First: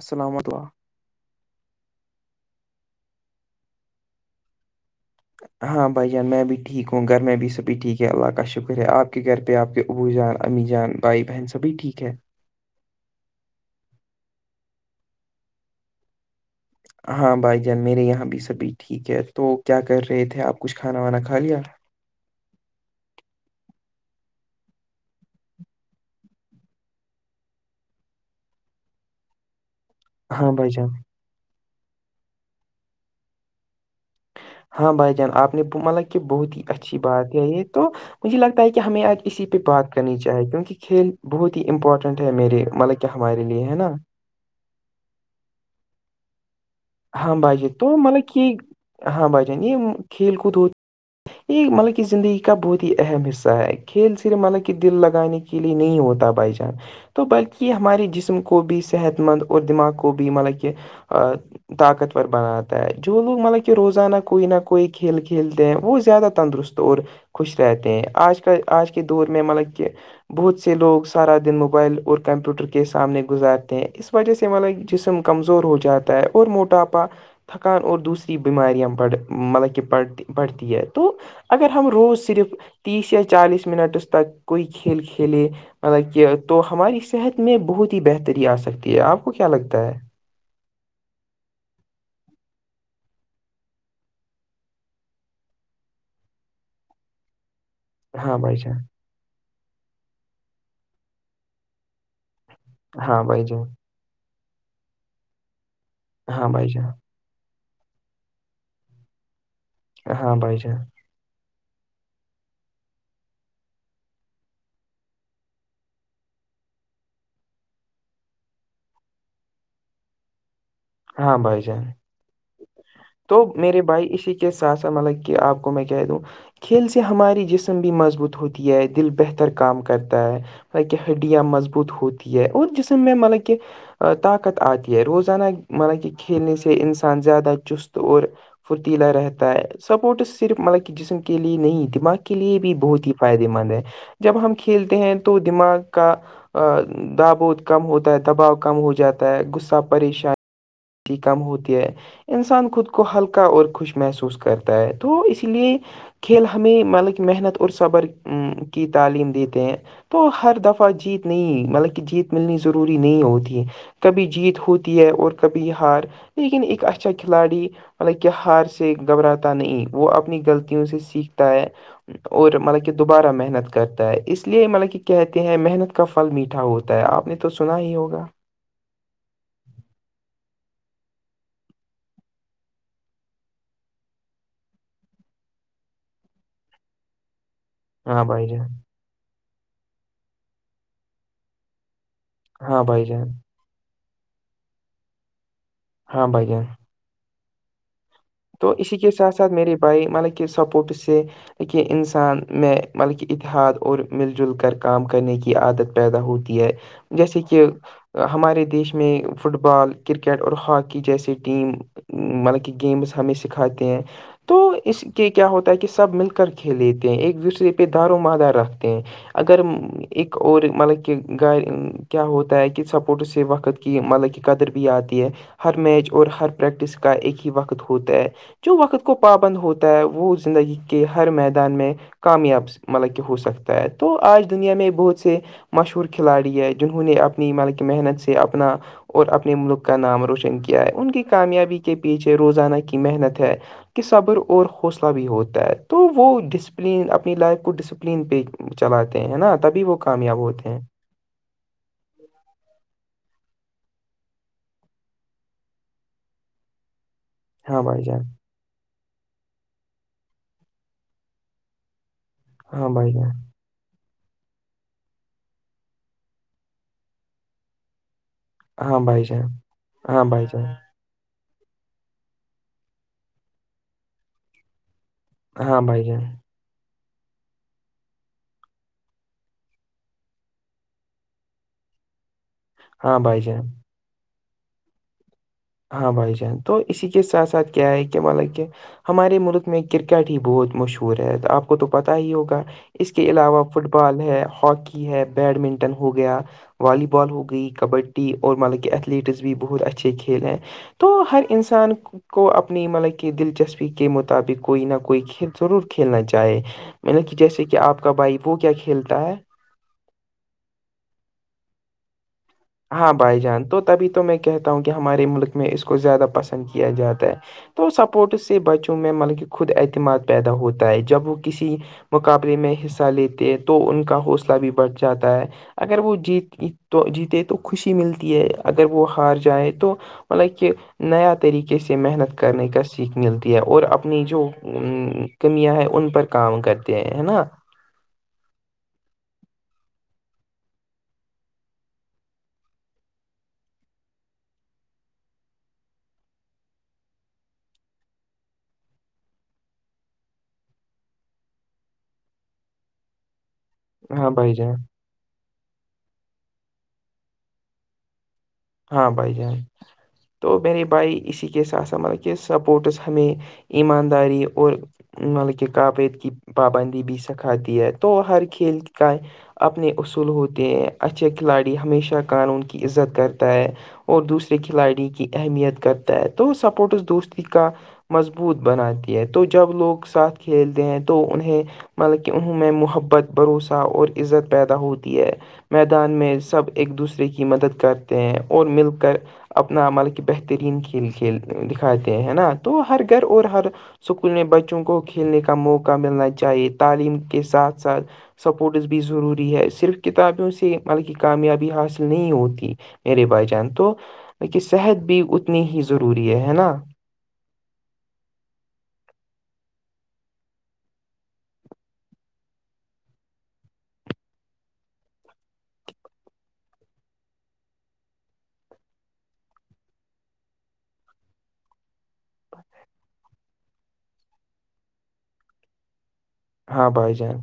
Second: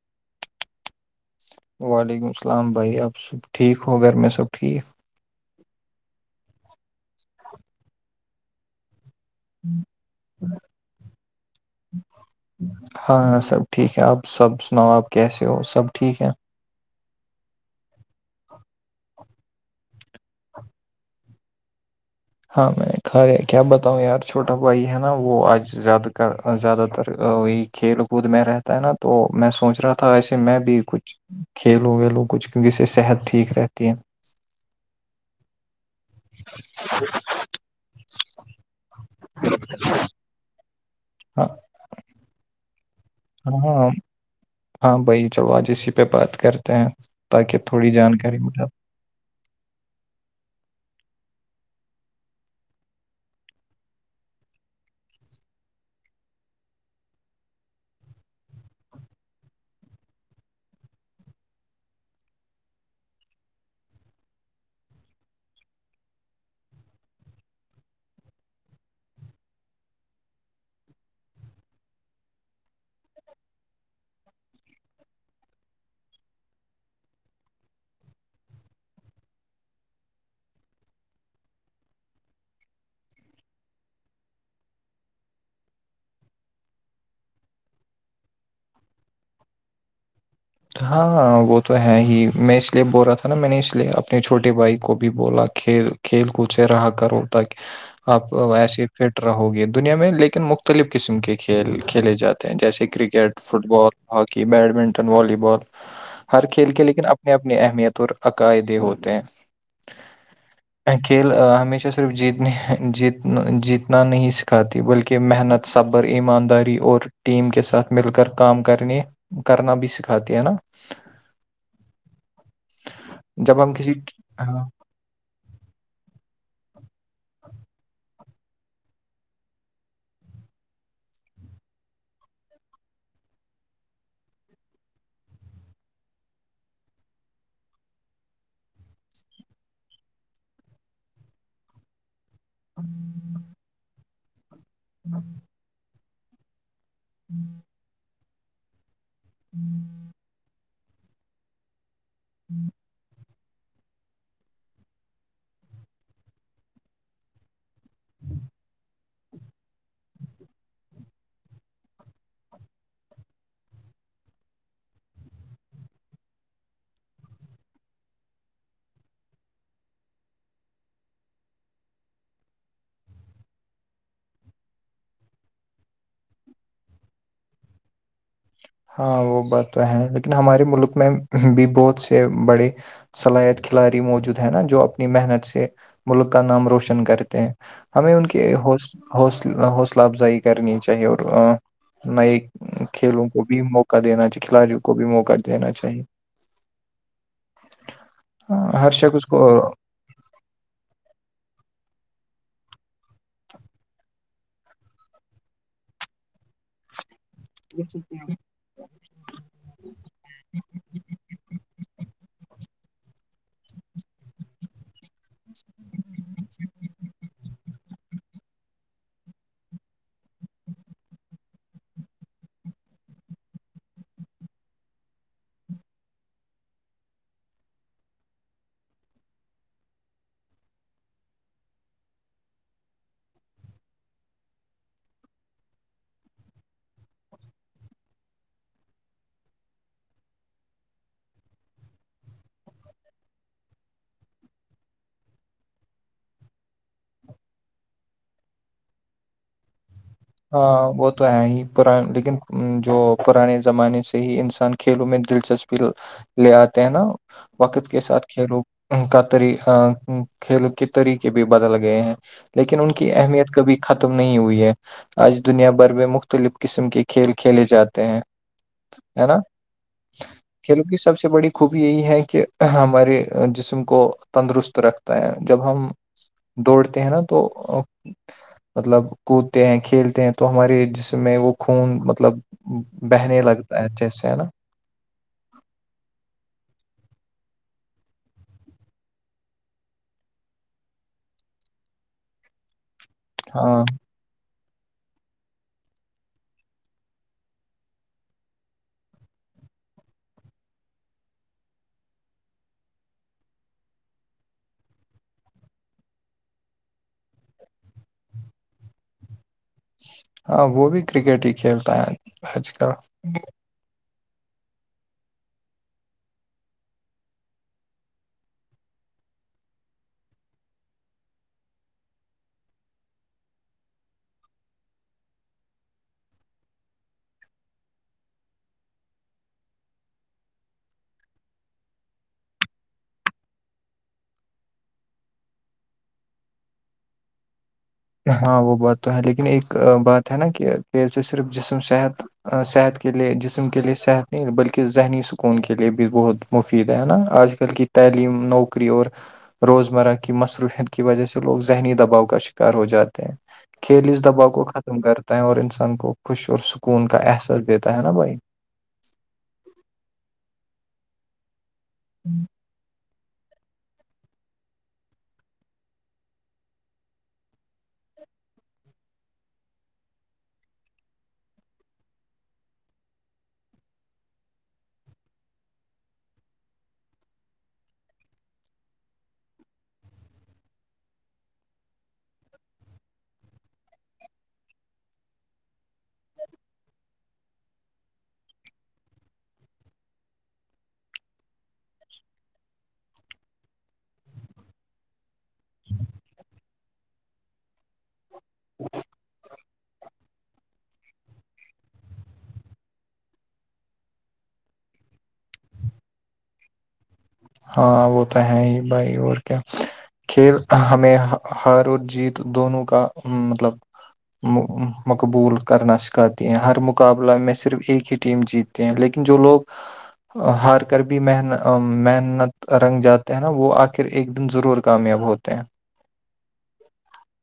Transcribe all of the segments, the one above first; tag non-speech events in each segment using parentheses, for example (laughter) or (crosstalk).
السلام اللہ وعلیکم السلام بھائی آپ سب ٹھیک ہو گھر میں سب ٹھیک ہاں بھائی جان میں بھی ٹھیک ہوں گھر میں بھی سبھی ٹھیک ہے اللہ کا شکر ہے آپ گھر پہ آپ کے ابو جان امی جان بھائی بہن سبھی ٹھیک ہے ہاں ہاں سب ٹھیک ہے آپ سب سناؤ آپ کیسے ہو سب ٹھیک ہے ہاں بھائی جان میرے یہاں بھی سبھی ٹھیک ہے تو کیا کر رہے تھے آپ کچھ کھانا وانا کھا لیا ہاں میں کھایا کیا بتاؤں یار چھوٹا بھائی ہے نا وہ آج زیادہ تر زیادہ تر وہی کھیل کود میں رہتا ہے نا تو میں سوچ رہا تھا تھا ایسے ہاں میں بھائی بھی جان کچھ کھیل وھیلوں کچھ کیونکی اسے صحت ٹھیک رہتی ہے ہاں بھائی جان آپ نے مطلب کہ بہت ہی اچھی بات کہی یہ تو مجھے لگتا ہے کہ ہمیں آج اسی پہ بات کرنی چاہیے کیونکہ کھیل ہاں بہت ہی امپورٹنٹ ہے میرے مطلب ہمارے لیے ہے ہاں نا ہاں بھائی چلو آج اسی پہ بات کرتے ہیں ہاں تاکہ بھائی جان تھوڑی تو منہ جانکاری کی مجھے ہاں بھائی جان یہ کھیل کود ہوتی یہ مطلب کہ زندگی کا بہت ہی اہم حصہ ہے کھیل صرف مطلب کہ دل لگانے کی کے لیے نہیں ہوتا بھائی جان تو بلکہ یہ ہمارے جسم کو بھی صحت مند اور دماغ کو بھی مطلب کہ طاقتور بناتا ہے جو لوگ مطلب کہ روزانہ کوئی نہ کوئی کھیل کھیلتے ہیں وہ زیادہ تندرست اور خوش رہتے ہیں آج کا آج کے دور میں مطلب کہ بہت سے لوگ سارا دن موبائل اور کمپیوٹر کے سامنے گزارتے ہیں اس وجہ سے ہمارا جسم کمزور ہو جاتا ہے اور موٹاپا تھکان اور دوسری بیماریاں بڑھ مطلب کے بدھ بڑھتی ہے تو اگر ہم روز صرف تیس یا چالیس منٹس تک کوئی کھیل کھیلے مطلب کہ تو ہماری صحت میں بہت ہی بہتری آ سکتی ہے آپ کو کیا لگتا ہے ہاں وہ تو ہے ہی میں اس لیے بول رہا تھا نا میں نے اس لیے اپنے چھوٹے بھائی کو بھی بولا کھیل کھیل کود سے رہا کر تا آپ ہاں بھائی جان ویسے فٹ رہو گی دنیا میں لیکن مختلف قسم کے کھیل کھیلے جاتے ہیں جیسے ہاں کرکٹ بھائی جان football hockey badminton volleyball ہر ہاں بھائی کھیل کے جان لیکن اب اپنے اپنی اہمیت اور عقائدے ہوتے ہیں ہاں بھائی جان کھیل ہمیشہ صرف جیتنے جیت جیتنا نہیں سکھاتی بلکہ محنت صبر ایمانداری اور ٹیم کے ساتھ مل کر کام کرنے کرنا بھی سکھا کھاتی ہیں نا ہاں بھائی جان تو جب ہم میرے کسی بھائی اسی کے ہاں ساتھ مطلب کہ آپ کو میں کہہ دوں کھیل سے ہماری جسم بھی مضبوط ہوتی ہے دل بہتر کام کرتا ہے تاکہ ہڈیاں مضبوط ہوتی ہے اور جسم میں مطلب کہ طاقت آتی ہے روزانہ مطلب کہ کھیلنے سے انسان زیادہ چست اور فھرتیلا رہتا ہے سپورٹ صرف مطلب جسم کے لیے نہیں دماغ کے لیے بھی بہت ہی فائدے مند ہے جب ہم کھیلتے ہیں تو دماغ کا دا بہت کم ہوتا ہے دباؤ کم ہو جاتا ہے غصہ پریشان کم ہوتی ہے انسان خود کو ہلکا کا اور خوش محسوس کرتا ہے تو اس لیے کھیل ہمیں مطلب کی محنت اور صبر کی تعلیم دیتے ہیں تو ہر دفعہ جیت نہیں مطلب کی جیت ملنی ضروری نہیں ہوتی کبھی جیت ہوتی ہے اور کبھی ہار لیکن ایک اچھا کھلاڑی مطلب کہ ہار سے گھبراتا نہیں وہ اپنی غلطوں سے سیکھتا ہے اور مطلب کہ دوبارہ محنت کرتا ہے اس لیے مطلب کی کہتے ہیں محنت کا پھل میٹھا ہوتا ہے تا آپ نے تو سنا ہی ہوگا ہاں وہ بات تو ہے لیکن ہمارے ملک میں بھی بہت سے بڑے صلاحیت کھلاڑ موجود ہے نا جو اپنی محنت سے ملک کا نام روشن کرتے ہیں ہمیں ہاں ان بھائی کی جان حوص حوصل حوصلہ افزائی کرنی چاہیے اور نئے ہاں بھائی جان کھیلوں کو بھی موقع دینا چا کھلاڑیوں کو بھی موقع دینا چاہیے ہاں بھائی جان تو ہاں ہر اسی کے شخص ساتھ ساتھ کو میرے بھائی مطلب کہ سپورٹ سے کہ انسان میں مطلب کی اتحاد اور مل جل کر کام کرنے کی عادت پیدا ہوتی ہے جیسے کی ہمارے دیش میں فٹ بال کرکٹ اور ہاکی جیس ٹیم مطلب کی گیمس ہمیں سکھاتے ہیں تو اس کے کیا ہوتا ہے کی سب مل کر کھیلے تے ہیں ایک دوسرے پے دارومدار رکھتے ہیں اگر ایک اور مطلب کی گائے کیا ہوتا ہے کی سپورٹس سے وقت کی مطلب کی قدر بھی آتی ہے ہر میچ اور ہر پریکٹس کا ایک ہی وقت ہو ہوتا ہے جو وقت کو پابند ہوتا ہے وہ زندگی کے ہر میدان میں کامیاب مطلب کہ ہو سکتا ہے تو آج دنیا میں بہت سے مشہور کھلاڑی ہے جنہوں نے اپنی مطلب کی محنت سے اپنا اور اپنے ملک کا نام روشن کیا ہے ان کی کامیابی کے پیچھے روزانہ کی محنت ہے کے صبر اور حوصلہ بھی ہوتا ہے تو وہ ڈسپلین اپنی لائف کو ڈسپلین پے چلاتے ہیں نا تبھی وہ کامیاب ہوتے ہیں ہاں وہ تو ہے ہی پران لیکن جو پرانے زمانے سے ہی انسان کھیلوں میں دلچسپی لے آتے ہیں نا ہاں وقت کے بھائی جان ساتھ کھیلو ان کا طریقہ کھیل کے طریقے بھی بدل گئے ہیں لیکن ہاں ان کی بھائی جان اہمیت کبھی ختم نہیں ہوئی ہے آج دنیا بھر میں مختلف قسم کے کھیل کھیلے جاتے ہیں ہاں بھائی ہے نا جان ہاں بھائی جان کھیل کی سب سے بڑی خوبی یہی ہیں کی ہمارے جسم کو تندرست رکھتا ہے جب ہاں ہم بھائی جان دوڑتے ہیں نا تو مطلب کود تے ہیں کھیلتے ہیں تو ہمارے جسم میں وہ خون مطلب ہاں بھائی بہنے جان لگتا ہے اچھے سے ہے نا ہاں بھائی جان تو اسی کے ساتھ ساتھ کیا ہے کہ مطلب کہ ہمارے ملک میں کرکٹ ہی بہت مشہور ہے تو آپ کو تو پتہ ہی ہوگا اس کے علاوہ ہاں فٹ بال ہے ہاکی ہے بیڈمنٹن ہو گیا والی بال ہو گئی کبڈی اور مطلب کی ایتھلیٹس بھی بہت اچھے کھیل ہیں تو ہر انسان کو کو اپنی مطلب کی دلچسپی کے مطابق کوئی نہ کوئی کھیل ضرور کھیلنا چاہے مطلب کی جیسے کہ آپ کا بھائی وہ کیا کھیلتا ہے ہاں وہ بھی کرکٹ ہی کھیلتا ہے آج کل ہاں بھائی جان تو تبھی تو میں کہتا ہوں کہ ہمارے ملک میں اس کو زیادہ پسند کیا جاتا ہے تو سپورٹس سے بچوں میں مطلب کی خود اعتماد پیدا ہوتا ہے جب وہ کسی مقابلے میں حصہ لیتے ہیں تو ان کا حوصلہ بھی بڑھ جاتا ہے اگر وہ جیت تو جیتے تو خوشی ملتی ہے اگر وہ ہار جائے تو مطلب کہ نیا طریقے سے محنت کرنے کا سیکھ ملتی ہے اور اپنی جو کمیاں ہے ان پر کام کرتے ہیں ہے نا ہاں وہ بات تو ہے لیکن ایک بات ہے نا کہ کھیل سے صرف جسم صحت صحت کے لیئے جسم کے لیئے صحت نہیں بلکہ ذہنی سکون کے لئے بھی بہت مفید ہے نا آج کل کی تعلیم نوکری اور روزمرہ کی مصروف کی وجہ سے لوگ ذہنی دباؤ کاش کار ہو جاتے ہیں کھیل اس ہاں دباؤ بھائی کو جان ختم کر ت اور انسان کو خوش اور سکون کا احساس دیتا ہے نا بھائی ہاں بھائی جان تو میرے بھائی اسی کےسا مطلب کہ سپورٹس ہمیں ایمانداری اور مطلب کہ قعابعت کی پابندی بھی سکھاتی ہے تو ہر کھیل کا اپنے اصول ہوتے ہیں اچھے کھلاڑی ہمیشہ قانون کی عزت کرت تا ہے اور دوسرے کھلاڑی کی اہمیت کرتا ہے تو سپورٹ اس دوستی کا مضبوط بناتی ہے تو جب لوگ ساتھ کھیلتے ہیں تو انہیں مطلب کہ انہوں میں محبت بھروسہ اور عزت پیدا ہوتی ہے میدان میں سب ایک دوسرے کی مدد کرتے ہیں اور مل کر اپنا مطلب کہ بہترین کھیل کھیل دکھاتے ہیں ہے نا تو ہر گھر اور ہر اسکول میں بچوں کو کھیلنے کا موقع ملنا چاہیے تعلیم کے ساتھ ساتھ سپورٹس بھی ضروری ہے صرف کتابوں سے بلکہ کامیابی حاصل نہیں ہوتی میرے بھائی جان تو کہ صحت بھی اتنی ہی ضروری ہے ہے نا ہاں وہ تو ہے ہی بھائی اور کیا کھیل ہمیں ہار اور جیت دونوں کا مطلب مقبول کرنا سکھاتی ہیں ہر مقابلہ میں صرف ایک ہی ٹیم جیت تی ہیں لیکن جو لوگ ہار کر بھی من محن نت رنگ جاتے ہیں نا وہ آخر ایک دن ضرور کامیاب ہوتے ہیں ہاں بھائی جان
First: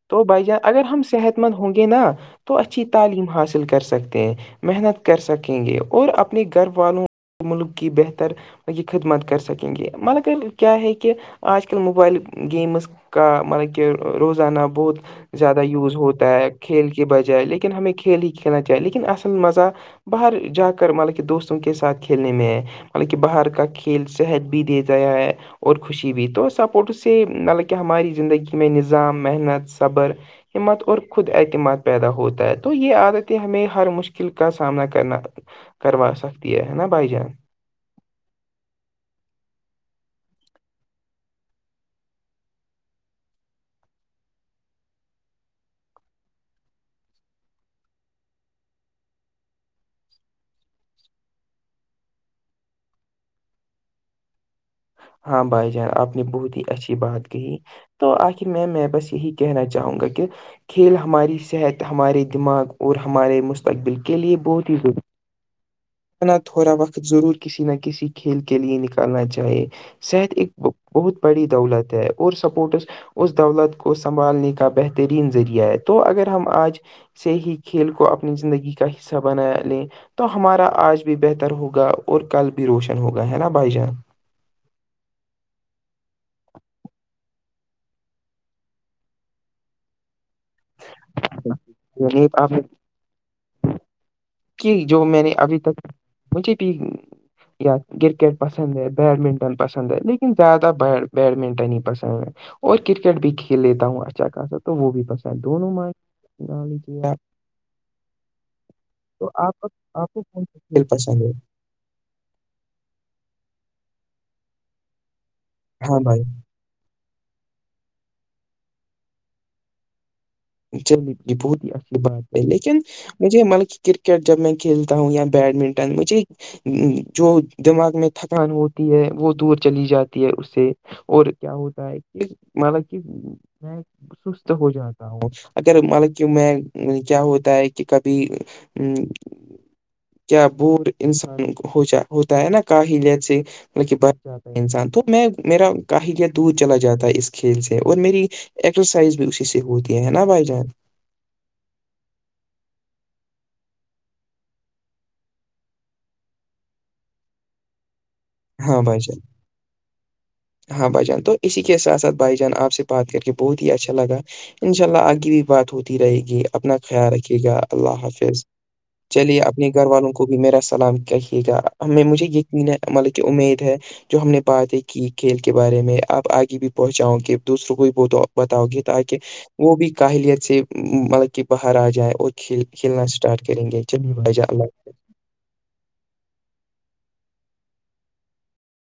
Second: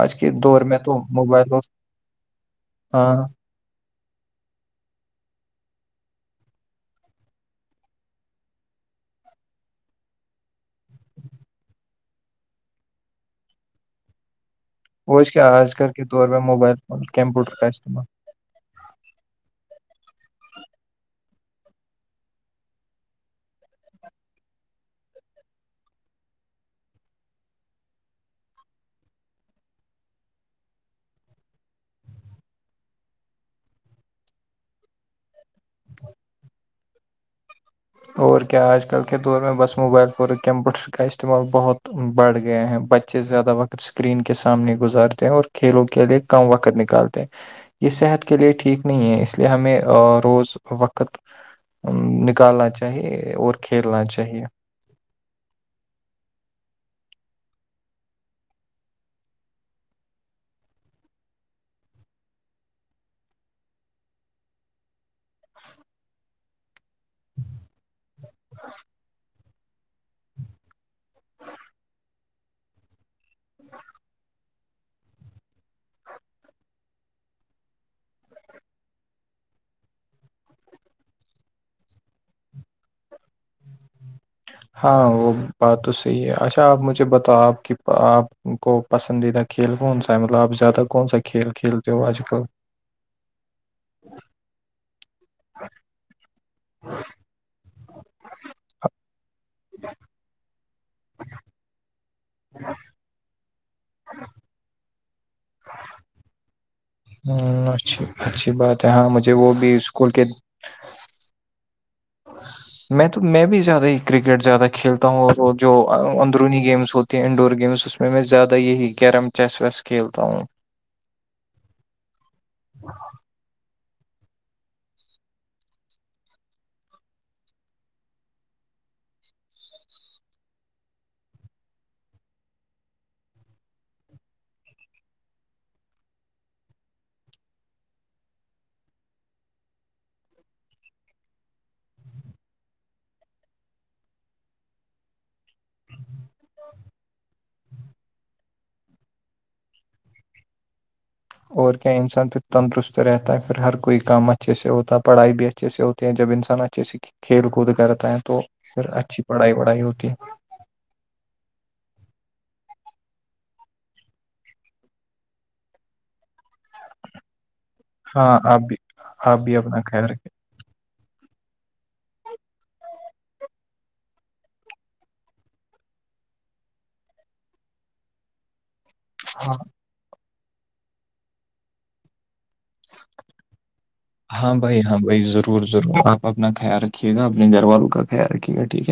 آج تو کے بھائی جان دور میں اگر تو ہم صحت موبائل مند اور ہوں گے نا تو اچھی ہاں تعلیم حاصل کر سکتے ہیں محنت کر سکیں گے اور اپنے گھر والوں ملک کی بہتر یہ خدمت کر سکیں گے مگر کے کیا ہے کہ آج کل موبائل گیمز کا مطلب کہ روزانہ بہت وہ کیا زیادہ آج کل یوز کے ہوتا دور میں ہے موبائل کھیل کے فون بجائے کمپیوٹر کا لیکن ہمیں استعمال کھیل ہی کھیلنا چاہیے لیکن اصل مزہ باہر جا کر مطلب کہ دوستوں کے ساتھ کھیلنے میں مطلب کہ باہر کا کھیل صحت بھی دے گیا ہے اور خوشی بھی تو سپورٹس سے مطلب کہ ہماری زندگی میں نظام محنت صبر ہمت اور خود اعتماد پیدا ہوتا ہے تو یہ عادتیں ہمیں ہر مشکل کا سامنا کرنا کروا سکتی ہے ہے نا بھائی جان اور کیا آج کل کے دور میں بس موبائل فون اور کمپیوٹر کا استعمال بہت بڑھ گیا ہیں بچ ے سے زیادہ وقت اسکرین کے سامنے گزارتے ہیں اور کھیلوں کے لیے کم وقت نکالتے ہیں یہ صحت کے لیے ٹھیک نہیں ہے اس لیے ہمیں روز وقت اں نکالنا چاہیے ی اور کھیلنا چاہیے ہاں بھائی جان آپ نے بہت ہی اچھی بات کہی تو آخر میں میں بس یہی کہنا چاہوں گا کہ کھیل ہماری صحت ہمارے دماغ اور ہمارے مستقبل کے لیے بہت ہی ضروری نہ تھوڑا وقت ضرور کسی نہ کسی کھیل کے لیے نکالنا چاہیے صحت ایک بہ بہت بڑی دولت ہے اور سپورٹس اس دولت کو سنبھالنے کا بہتر ترین ذریعہ ہے تو اگر ہم آج سے ہی کھیل کو اپنی زندگی کا حصہ بنا لے تو ہمارا آج بھی بہتر ہوگا اور کل بھی روشن ہوگا ہے نا بھائی جان ہاں وہ بات تو صحیح ہے اچھا آپ مجھے بتاؤ آپ کی آپ کو پسندیدہ کھیل کون سا مطلب زیادہ کون سا کھیل کھیلتے ہو آج یعنی کل آپ کہ جو میں نے ابھی تک مجھے بھی یاد کرکٹ پسند ہے بیڈمنٹن پسند ہے لیکن زیادہ بیڈمنٹن ہی پسند ہے اور کرکٹ بھی کھیل لیتا ہوں اچھا خاصا تو وہ بھی پسند دونوں مائ لیجے ام اچھا اچھی بات ہے ہاں مجھے وہ آپ بھی اسکول آپ کو کے (unintelligible) میں تو میں بھی زیادہ ہی کرکٹ زیادہ کھیلتا ہوں اور وہ جو ہاں بھائی اندرونی گیمس ہوتی کہ انڈور گیمز اس میں زیادہ یہی کیرم چیس ویس کھیلتا ہوں چلیے یہ بہت ہی اچھی بات ہے لیکن مجھے مانا کے کہ کرکٹ جب میں کھیلتا ہوں یا بیڈمنٹن مجھے اں جو دماغ میں تھکان ہوتی ہے وہ دور چلی جاتی ہے اس سے اور کیا ہوتا ہے کہ مطلب کہ میں سست ہو جاتا اگر مانا کی میں کیا ہوتا ہے کہ کبھی ں کیا بور انسان ہوجا ہوتا ہے نا کاہل اسے مطلب انسان تو میں میرا کاہلیت دور چلا جاتا ہے اس کھیل سے اور میری ایکسرسائز بھی اسی سے ہوتی ہے نا بھائی جان اور کیا انسان پھر تندرست رہتا ہے پھر ہر کوئی کام اچھے سے ہوتا ہے پڑھائی بھی اچھے سے ہوتی جب انسان اچھے سے ک کھیل کود کرتا ہے تو ہاں پھر بھائی جان اچھی پڑھائی وڑھائی ہوتی ہے ہاں بھائی جان تو اسی کے ساتھ ساتھ بھائی جان آپ سے بات کر کے بہت ہی اچھا لگا انشاء اللہ آگے بھی بات ہوتی رہے گی اپنا خیال رکھیے گا اللہ ہاں حافظ آپ بھی آپ چلیے بھی اپنے اپنا گھر خیال والوں کو رکھیں بھی میرا سلام کہی ہ ہمیں مجھے یقین ہے مالک کہ امید ہے جو ہم نے باتیں کیں کھیل کے بارے میں آپ آگے بھی پہنچاؤ گے دوسروں کو ب بتاؤ گے تاکہ ہاں وہ بھی کاہلیت سے مطلب کہ باہر آ جائے اور کھیل کھیلنا اسٹارٹ کریں گے چلیے جان ہاں اللہ بھائی حافظ ہاں بھائی ضرور ضرور آپ اپنا خیال رکھیے گا اپنے گھر والوں کا خیال رکھیے گا ٹھیک ہے